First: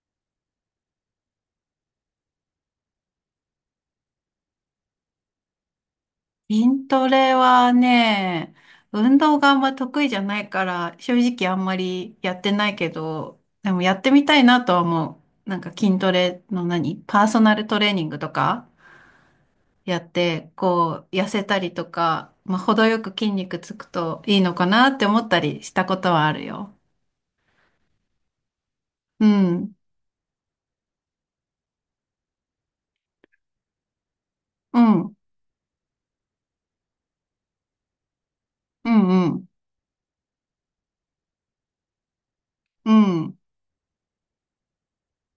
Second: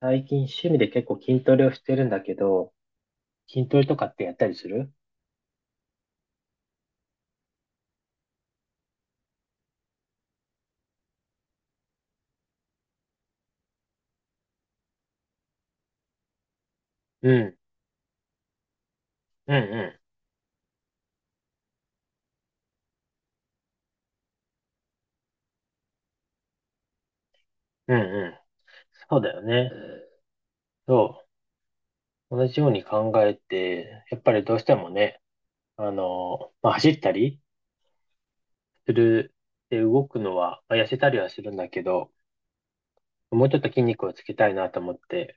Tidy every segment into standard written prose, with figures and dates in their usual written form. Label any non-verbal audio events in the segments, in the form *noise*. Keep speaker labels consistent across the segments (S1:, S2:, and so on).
S1: 最近趣味で結構筋トレをしてるんだけど、筋トレとかってやったりする？
S2: 筋トレはね、運動があんま得意じゃないから、正直あんまりやってないけど、でもやってみたいなとは思う。なんか筋トレのパー
S1: う
S2: ソナ
S1: ん、
S2: ルトレーニングとか
S1: うん、
S2: や
S1: う
S2: って、こう、痩せたりとか、まあ、程よく筋肉つくといいのかなって思ったりしたことはあるよ。
S1: ん、うん、うん。そう
S2: う
S1: だよね。
S2: ん、
S1: そう。同じように考えて、やっぱりどうして
S2: う
S1: も
S2: ん、うん、
S1: ね、まあ、走ったり
S2: う
S1: する、
S2: ん、
S1: で、動くのは、まあ、痩せたりはするんだけど、
S2: うん、
S1: もうちょっと筋肉をつけたいなと思って、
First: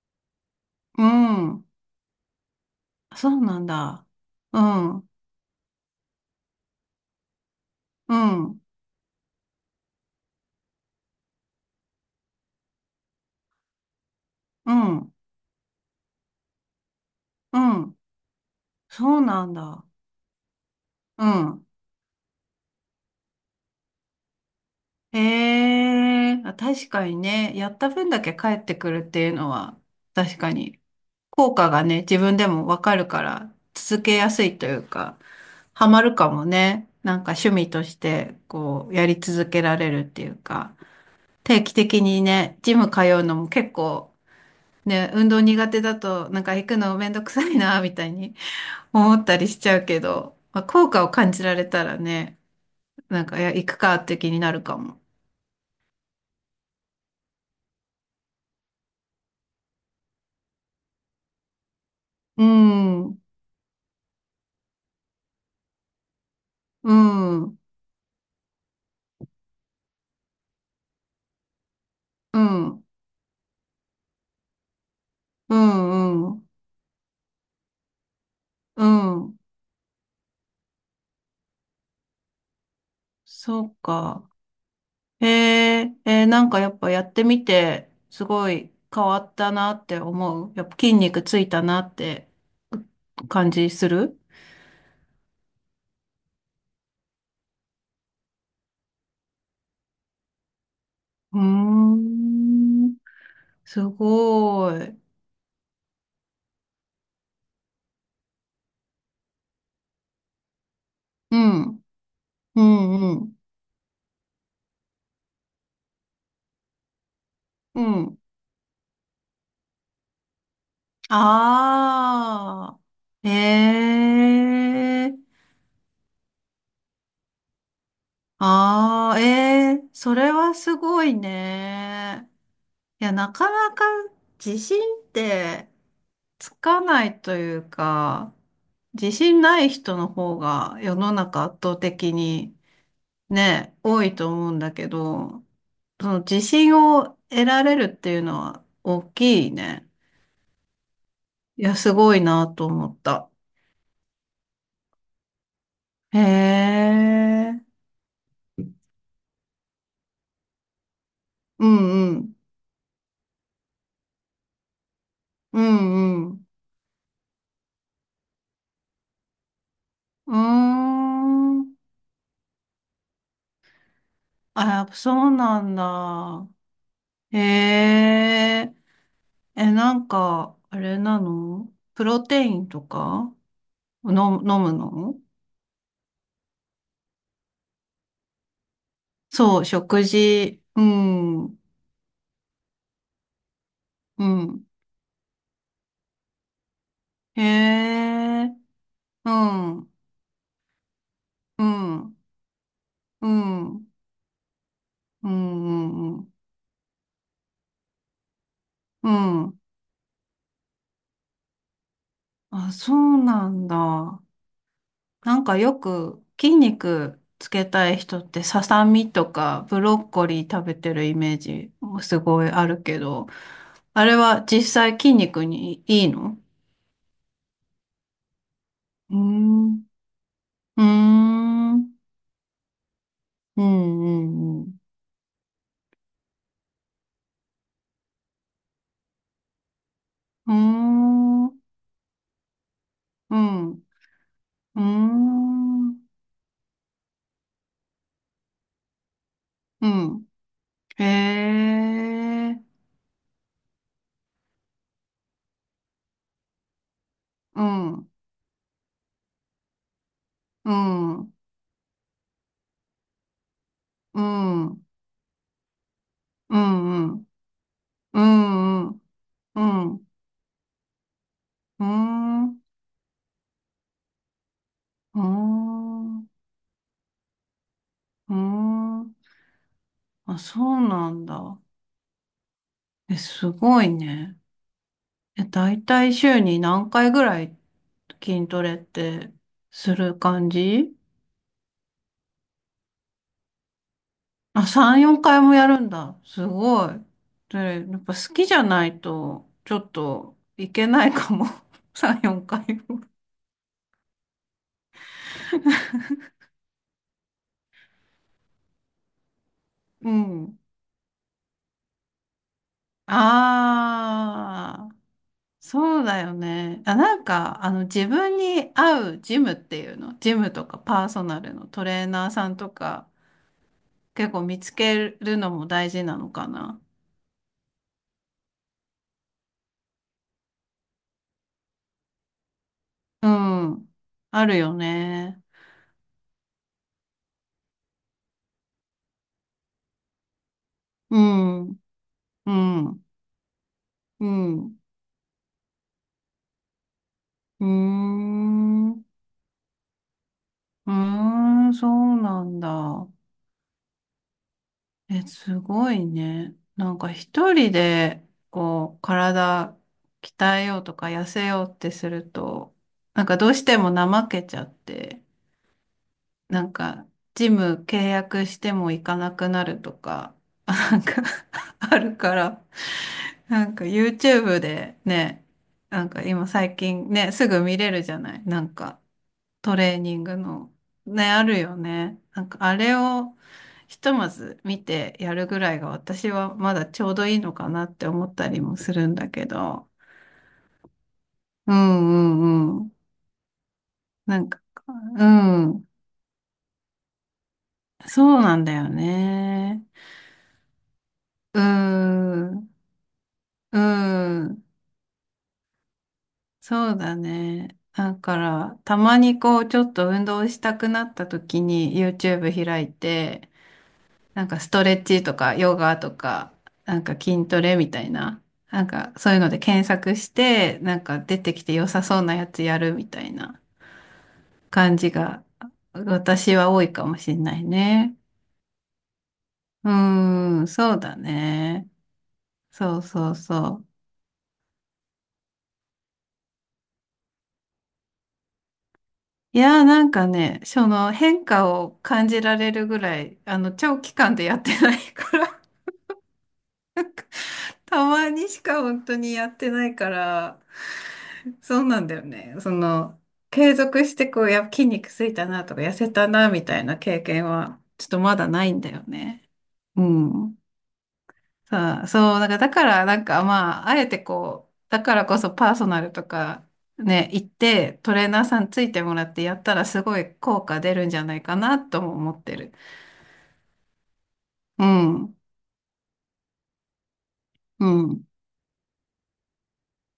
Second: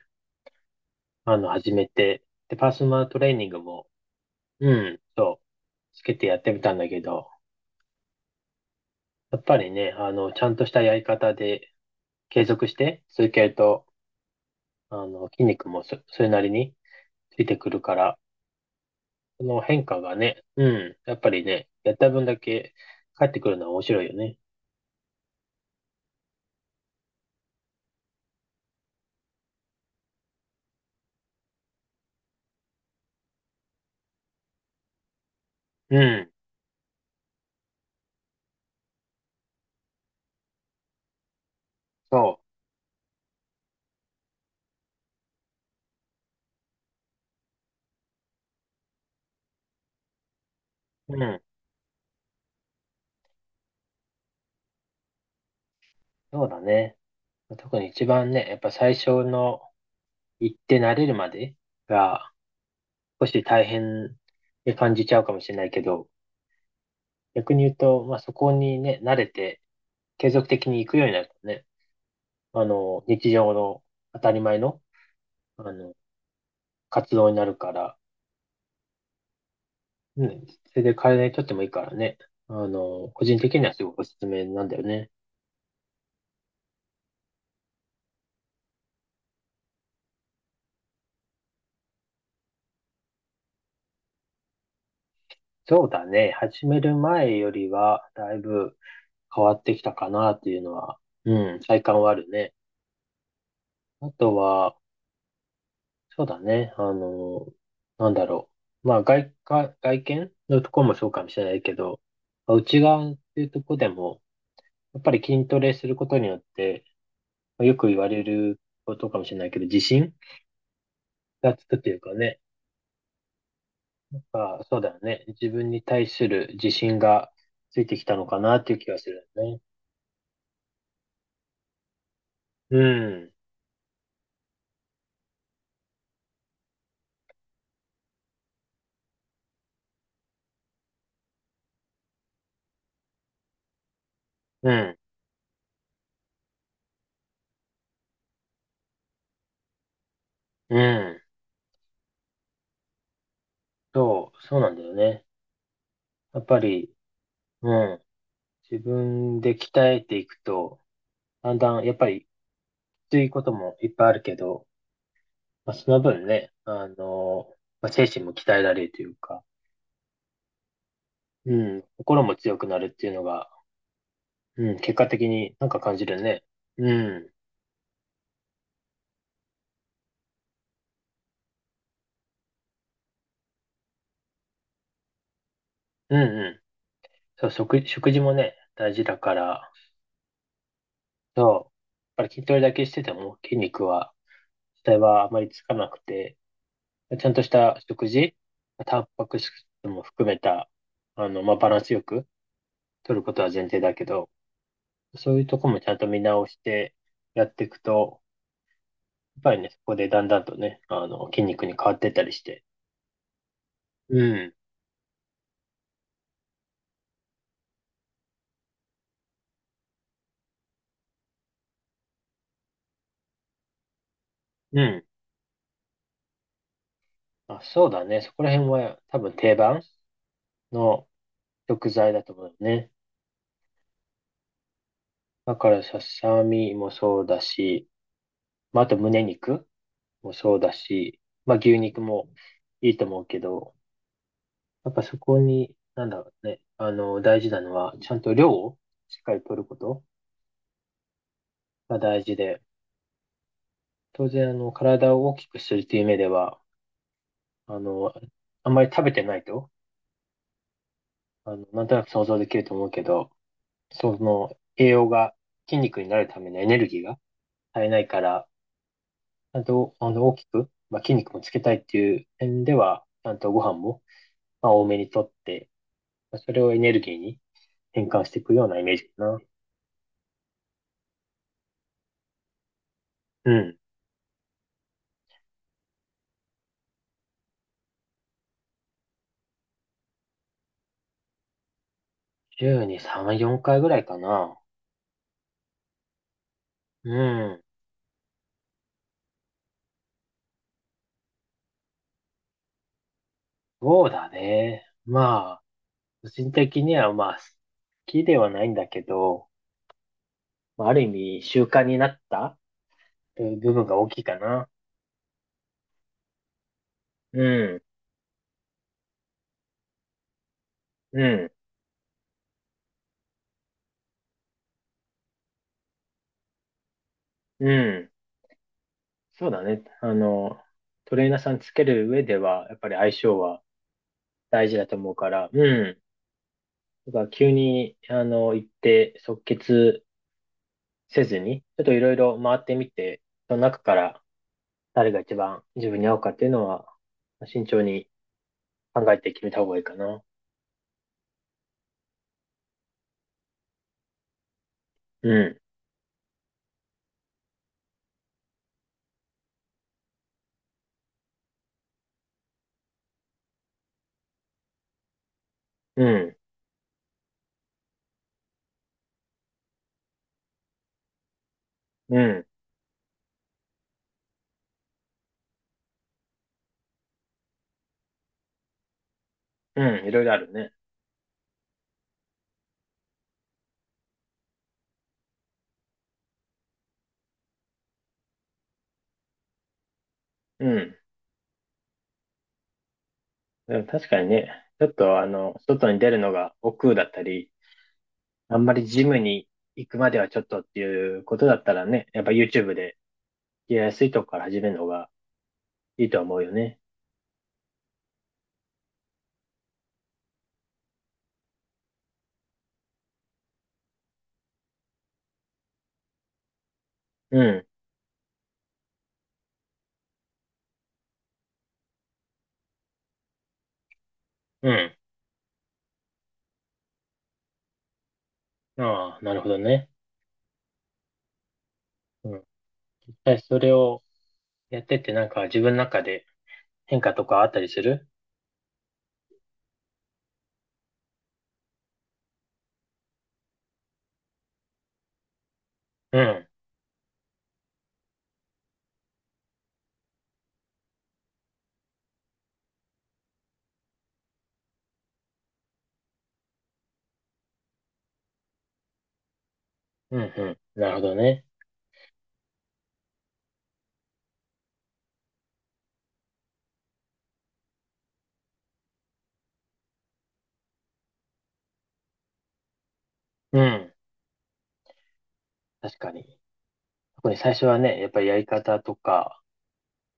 S2: うん。
S1: 始めて、で、パーソナルト
S2: そ
S1: レー
S2: う
S1: ニング
S2: なん
S1: も、
S2: だ。う
S1: う
S2: ん、う
S1: ん、
S2: ん、
S1: そう、つけてやってみたんだけど、やっぱりね、ちゃんとしたやり方で継続して続けると、
S2: うん、
S1: 筋肉もそ、それなりについて
S2: う
S1: くるか
S2: ん。
S1: ら、
S2: そう
S1: そ
S2: なん
S1: の
S2: だ。
S1: 変化がね、うん、やっ
S2: う
S1: ぱり
S2: ん。
S1: ね、やった分だけ返ってくるのは面白いよね。
S2: え確かにね、やった分だけ返ってくるっていうのは、確かに、効果がね、自分でもわかるから、続けやすいというか、ハ
S1: う
S2: マる
S1: ん、
S2: かもね。なんか趣味として、こう、やり続けられるっていうか、定期的に
S1: そ
S2: ね、ジム通うのも結構、ね、運動苦手だと、なんか行くのめんどくさいな、みたいに *laughs* 思ったりしちゃうけど、まあ、効果を
S1: う、う
S2: 感
S1: ん、
S2: じられたらね、なんか、いや、行くかって気になるかも。
S1: そうだね。特に一番ね、やっぱ最初の行って慣れるまでが
S2: うん。
S1: 少し大変に感じちゃうかもしれないけど、
S2: うん、う
S1: 逆
S2: ん、
S1: に言うと、まあそこにね、慣れて継続的に行くようになるとね、
S2: うん、
S1: 日常の当たり前の、
S2: う
S1: あの、
S2: ん、
S1: 活動になるから、
S2: うん。
S1: ね、それで体にとってもいいからね。個人的
S2: そ
S1: には
S2: う
S1: すごくおすす
S2: か。
S1: めなんだよね。
S2: へえ、えーなんかやっぱやってみて、すごい変わったなって思う。やっぱ筋肉ついたなって感じする。
S1: そうだね。始める前よりは、だいぶ変わってきたかなっていうのは、
S2: うー
S1: うん、体感はあるね。
S2: ん、す
S1: あと
S2: ご
S1: は、
S2: い。
S1: そうだね。あの、なんだろう。まあ、外見のところもそうかも
S2: う
S1: しれないけ
S2: ん、
S1: ど、まあ
S2: う
S1: 内側
S2: ん、
S1: っ
S2: うん、
S1: ていうところでも、やっぱり筋トレすることによって、まあよ
S2: う
S1: く言わ
S2: ん。
S1: れることかもしれないけど、自信がつくっていうかね。
S2: ああ、え
S1: ああ、そうだよね。
S2: え、
S1: 自分に対する自信がついてきたのかなっていう気がす
S2: ああ、え
S1: るよね。
S2: え、それはすごいね。
S1: う
S2: いや、な
S1: ん、
S2: かなか自信ってつかないというか、自信ない人の方が世の中圧倒的にね、多いと思うんだ
S1: う
S2: け
S1: ん、
S2: ど、その自信を得られるっていうのは大きいね。
S1: うん。
S2: いや、すごいなと思った。
S1: そう、そうなんだよね。
S2: へ
S1: やっぱり、
S2: え。
S1: うん。自分で鍛えていくと、だん
S2: う
S1: だん、やっぱ
S2: んう
S1: り、き
S2: ん。
S1: ついこともいっぱいあるけど、
S2: う
S1: まあ、その
S2: ん
S1: 分
S2: うん。
S1: ね、精神も鍛えられるというか、
S2: うー
S1: う
S2: ん。
S1: ん、心も強くなるっていうのが、
S2: あ、
S1: うん、
S2: やっ
S1: 結
S2: ぱ
S1: 果的
S2: そう
S1: に
S2: な
S1: なん
S2: ん
S1: か感じるね。
S2: だ。
S1: うん、
S2: へえ。え、なんか、あれなのプロテインとかの、飲むの。
S1: うん、うん。食事もね、大事だか
S2: そう、
S1: ら、
S2: 食事。うん、う
S1: そう。やっぱり筋トレだけしてても筋肉は、
S2: ん。
S1: 実際はあまりつかなくて、ちゃん
S2: へ
S1: とした食事、
S2: え、
S1: タンパ
S2: う
S1: ク質
S2: ん、うん、
S1: も含めた、まあ、
S2: う
S1: バランスよ
S2: ん、
S1: く取る
S2: う
S1: ことは前提
S2: ん、
S1: だけど、
S2: う
S1: そういうとこもちゃんと
S2: ん、う
S1: 見
S2: ん。
S1: 直してやっていくと、
S2: う
S1: やっぱ
S2: ん、
S1: りね、そこでだんだんとね、筋肉に変わってったりして。
S2: あ、そうなん
S1: う
S2: だ。
S1: ん、
S2: なんかよく筋肉つけたい人ってささみとかブロッコリー食べてるイメージすごいあるけど、あれは実
S1: う
S2: 際
S1: ん。
S2: 筋肉にいいの？
S1: あ、そうだね。そこら辺は
S2: うー
S1: 多分定番
S2: ん、うー
S1: の
S2: ん、
S1: 食
S2: う
S1: 材だと思うよね。
S2: ん、うん、
S1: だからささみもそうだし、まあ、あと胸肉。も
S2: う
S1: そうだし、
S2: ん。う
S1: まあ牛肉もいいと思う
S2: ー
S1: け
S2: ん、う
S1: ど、
S2: ん、うー
S1: やっぱそこに、
S2: ん、
S1: なんだろうね、大事なのは、ちゃんと量をしっかり取るこ
S2: う
S1: と
S2: ん。へ
S1: が大事
S2: え、
S1: で、当然、体を大きくするという目では、
S2: う
S1: あ
S2: ん、う
S1: の、あんまり食べてないと、
S2: ん、うん、
S1: なんとなく想像できると思うけど、そ
S2: う
S1: の
S2: ん、
S1: 栄養が筋肉になるため
S2: う
S1: のエネルギー
S2: ん、う
S1: が
S2: ん、
S1: 足りないか
S2: う
S1: ら、
S2: ん、
S1: ちゃ
S2: う
S1: んと、
S2: ん、
S1: 大きく、まあ、筋肉もつけたい
S2: う
S1: っていう
S2: ん、
S1: 点では、ちゃんとご飯も、まあ、多めに
S2: う
S1: とって、
S2: ん、
S1: まあそれをエネルギーに、変換し
S2: う
S1: ていくようなイメージか
S2: ん。
S1: な。
S2: あ、そうなんだ。え、
S1: う
S2: す
S1: ん。
S2: ごいね。え、だいたい週に何回ぐらい筋トレってする感じ？
S1: 週に3、4回ぐらいかな。
S2: あ、3、4回もやるんだ。すごい。
S1: うん。
S2: で、やっぱ好きじゃないと、ちょっといけないかも。*laughs* 3、4回も。
S1: そうだね。まあ、個人的にはまあ、好きではないんだけど、
S2: うん。
S1: まあある意味習慣になったという部分が大きいかな。
S2: ああ、そうだよね。あ、なん
S1: う
S2: か、あの、
S1: ん、
S2: 自分に合うジムっていうの、ジムとかパー
S1: う
S2: ソナ
S1: ん、
S2: ルのトレーナーさんとか、結構見つけるのも大事なのかな。
S1: うん。そうだね。トレーナーさんつける上では、やっぱり相
S2: う
S1: 性は
S2: ん。ある
S1: 大
S2: よ
S1: 事だと思うか
S2: ね。
S1: ら、うん。だから急に、行って即決
S2: う
S1: せずに、ち
S2: ん。
S1: ょっといろいろ
S2: う
S1: 回ってみ
S2: ん。
S1: て、その中から
S2: うん。
S1: 誰が一番自分に合うかっていうのは、
S2: う
S1: 慎
S2: ー
S1: 重に
S2: ん。
S1: 考えて決めた方がいいかな。
S2: うーん、そうなんだ。え、
S1: うん、
S2: すごいね。なんか一人で、こう、体鍛えようとか痩せようってすると、なんかどうしても怠けちゃって、
S1: うん、
S2: なんか、ジム契約しても行かなくなるとか、*laughs* なんか *laughs* ある
S1: う
S2: か
S1: ん、
S2: ら、なんか YouTube でね、なんか今最近ね、すぐ見れるじゃない。なんか、ト
S1: う
S2: レー
S1: ん、い
S2: ニ
S1: ろ
S2: ン
S1: いろあ
S2: グ
S1: る
S2: の、
S1: ね。
S2: ね、あるよね。なんかあれをひとまず見てやるぐらいが私はまだちょうどいいのかなって思ったりもするんだけど。
S1: うん。
S2: うんうんうん。
S1: でも確かに
S2: な
S1: ね、
S2: んか、
S1: ちょっと
S2: う
S1: あの、
S2: ん。
S1: 外に出るのが億劫だったり、
S2: そうな
S1: あん
S2: ん
S1: ま
S2: だ
S1: り
S2: よ
S1: ジムに
S2: ね。
S1: 行くまではちょっとっていうことだ
S2: う
S1: ったらね、やっぱ
S2: ん。
S1: YouTube で
S2: う
S1: やりやすいとこから始
S2: ん。
S1: めるのがいいとは思うよね。
S2: そうだね。だから、たまにこう、ちょっと運動したくなった時に YouTube 開いて、なんかストレッチとかヨガとか、なんか
S1: う
S2: 筋ト
S1: ん、
S2: レみたいな、なんかそういうので検索して、なんか出てきて良さそうなやつやるみたいな
S1: うん。
S2: 感じが私は多いかもしれないね。
S1: ああ、なるほどね。
S2: うーん、そうだね。
S1: うん。
S2: そう
S1: 実
S2: そう
S1: 際それ
S2: そう。
S1: をやってってなんか自分の中で変化とかあったりする？
S2: いやーなんかね、その変化を感じられるぐらい、あの長期間でやってないから、
S1: うん、
S2: *laughs* たまにしか本当にやってないから、そうなんだよね。その、継続してこう、筋肉ついたなとか、痩せたなみたいな経験は、ちょっとまだないんだよね。う
S1: うん、う
S2: ん。
S1: ん。なるほどね。
S2: さあ、そう、なんか、だから、なんか、まあ、あえてこう、だからこそパーソナルとか、ね、行って、トレーナーさんついてもらってやったら、すごい効果出るんじゃないかな、とも思ってる。
S1: うん。
S2: うん、
S1: 確かに。特に最初は
S2: う
S1: ね、やっぱり
S2: ん、
S1: やり方とか、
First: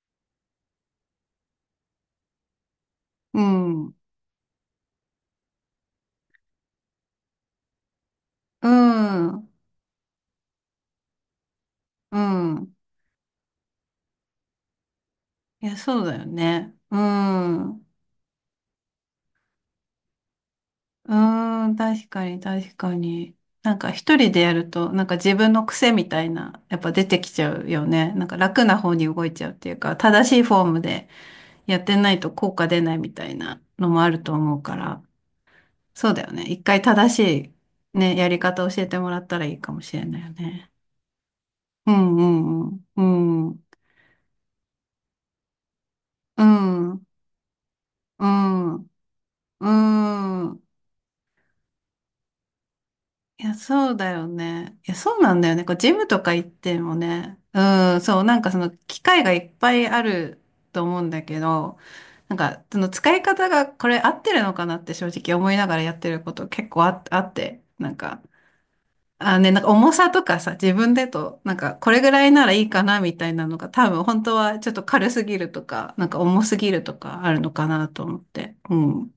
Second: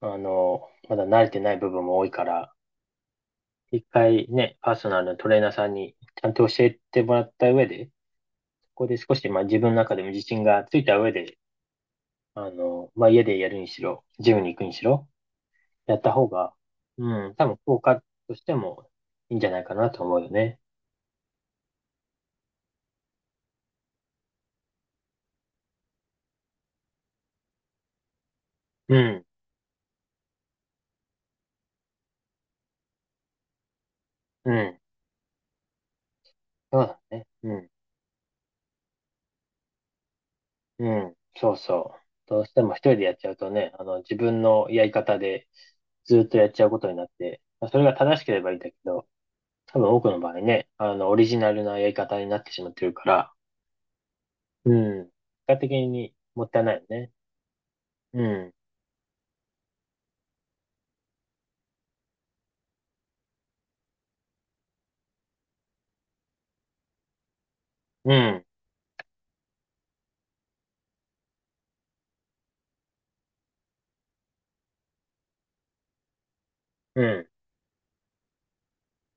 S1: まだ慣れてない部分も多いから、
S2: う
S1: 一
S2: ん、
S1: 回ね、パーソナルのトレーナーさんにちゃんと教えてもらった上で、
S2: う
S1: そこで少し、まあ
S2: ん、
S1: 自分の中でも自信がついた上で、
S2: うん。
S1: まあ家でやるにしろ、ジムに行くにしろ、
S2: いや、
S1: やっ
S2: そう
S1: た
S2: だよ
S1: 方が、
S2: ね。う
S1: うん、多分効
S2: ん。
S1: 果としてもいいんじゃないかなと思うよね。
S2: うーん、確かに、確かに。なんか一人でやると、なんか自分の癖みたいな、やっぱ出てきちゃうよね。なんか楽な方
S1: う
S2: に
S1: ん、
S2: 動いちゃうっていうか、正しいフォームでやってないと効果出ないみたいなのもあると
S1: う
S2: 思うか
S1: ん。
S2: ら、そうだよね。一
S1: そ
S2: 回
S1: うだ
S2: 正
S1: ね。う
S2: し
S1: ん。
S2: いね、やり方教えてもらったらいいかもしれないよね。
S1: うん、そう
S2: う
S1: そう。
S2: ん、う
S1: どうしても一
S2: ん、
S1: 人
S2: う
S1: でやっちゃうと
S2: ん、う
S1: ね、自分のやり方でずっと
S2: ん、
S1: やっちゃうこと
S2: う
S1: になっ
S2: ん、
S1: て、まあ、それが正し
S2: う
S1: ければいいんだけ
S2: ん、
S1: ど、多分多くの場合
S2: うん。
S1: ね、オリジナルなやり方になってしまってるから、
S2: いや、そうだよ
S1: う
S2: ね。いや、
S1: ん、結
S2: そうなんだよ
S1: 果
S2: ね。
S1: 的
S2: こう、ジム
S1: に
S2: とか
S1: も
S2: 行
S1: っ
S2: っ
S1: たいない
S2: て
S1: よ
S2: も
S1: ね。
S2: ね。うん、そ
S1: う
S2: う、なんか
S1: ん、
S2: その機械がいっぱいあると思うんだけど、なんか、その使い方がこれ合ってるのかなって正直思いながらやってること結構あって、なん
S1: う
S2: か、
S1: ん、
S2: あね、なんか重さとかさ、自分でと、なんかこれぐらいならいいかなみたいなのが多分本当はちょっと軽すぎるとか、なんか重すぎると
S1: う
S2: か
S1: ん、
S2: あるのかなと思って。うん。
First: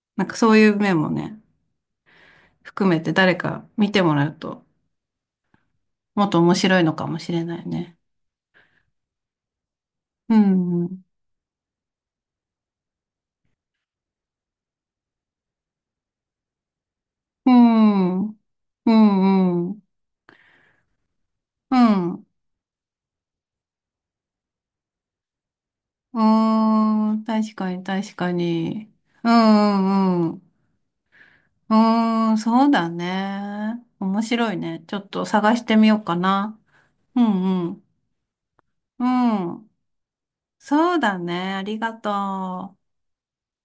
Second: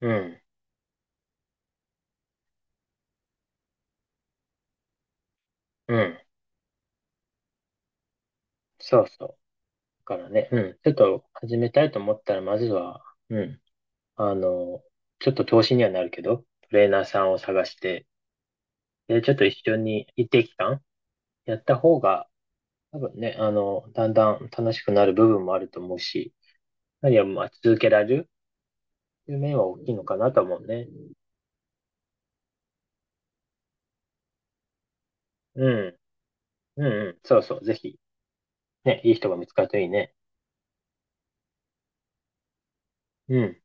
S1: う
S2: なんか
S1: ん、
S2: そういう面もね、含めて誰か見てもらうと、
S1: うん。
S2: もっと面白いのかもしれないね。
S1: そうそう。だから
S2: う
S1: ね、うん、
S2: ん、う
S1: ちょっ
S2: ん、
S1: と始めたいと思ったら、まずは、うん、あの、ちょっと投資にはなるけど、トレーナーさんを
S2: う
S1: 探して、
S2: ん、う
S1: で、ちょっと一
S2: ん、う
S1: 緒
S2: ん、
S1: に一定期間やった
S2: う
S1: 方
S2: ん、
S1: が、多分ね、だんだん楽しくなる部分もあると思うし、
S2: う
S1: 何は
S2: ん、
S1: りまあ
S2: 確か
S1: 続
S2: に、
S1: けら
S2: 確
S1: れる
S2: かに。
S1: っ
S2: うん、
S1: て
S2: う
S1: いう面は大きいのか
S2: ん、う
S1: な
S2: ん、
S1: と
S2: う
S1: 思うね。
S2: ーん、そうだね。面白いね。ちょっと探し
S1: う
S2: てみ
S1: ん。
S2: ようかな。
S1: うんうん。
S2: う
S1: そうそ
S2: ん、
S1: う。
S2: う
S1: ぜ
S2: ん、
S1: ひ、ね、
S2: う
S1: いい人が見つかる
S2: ん。
S1: といいね。
S2: そうだね。ありがとう。
S1: うん。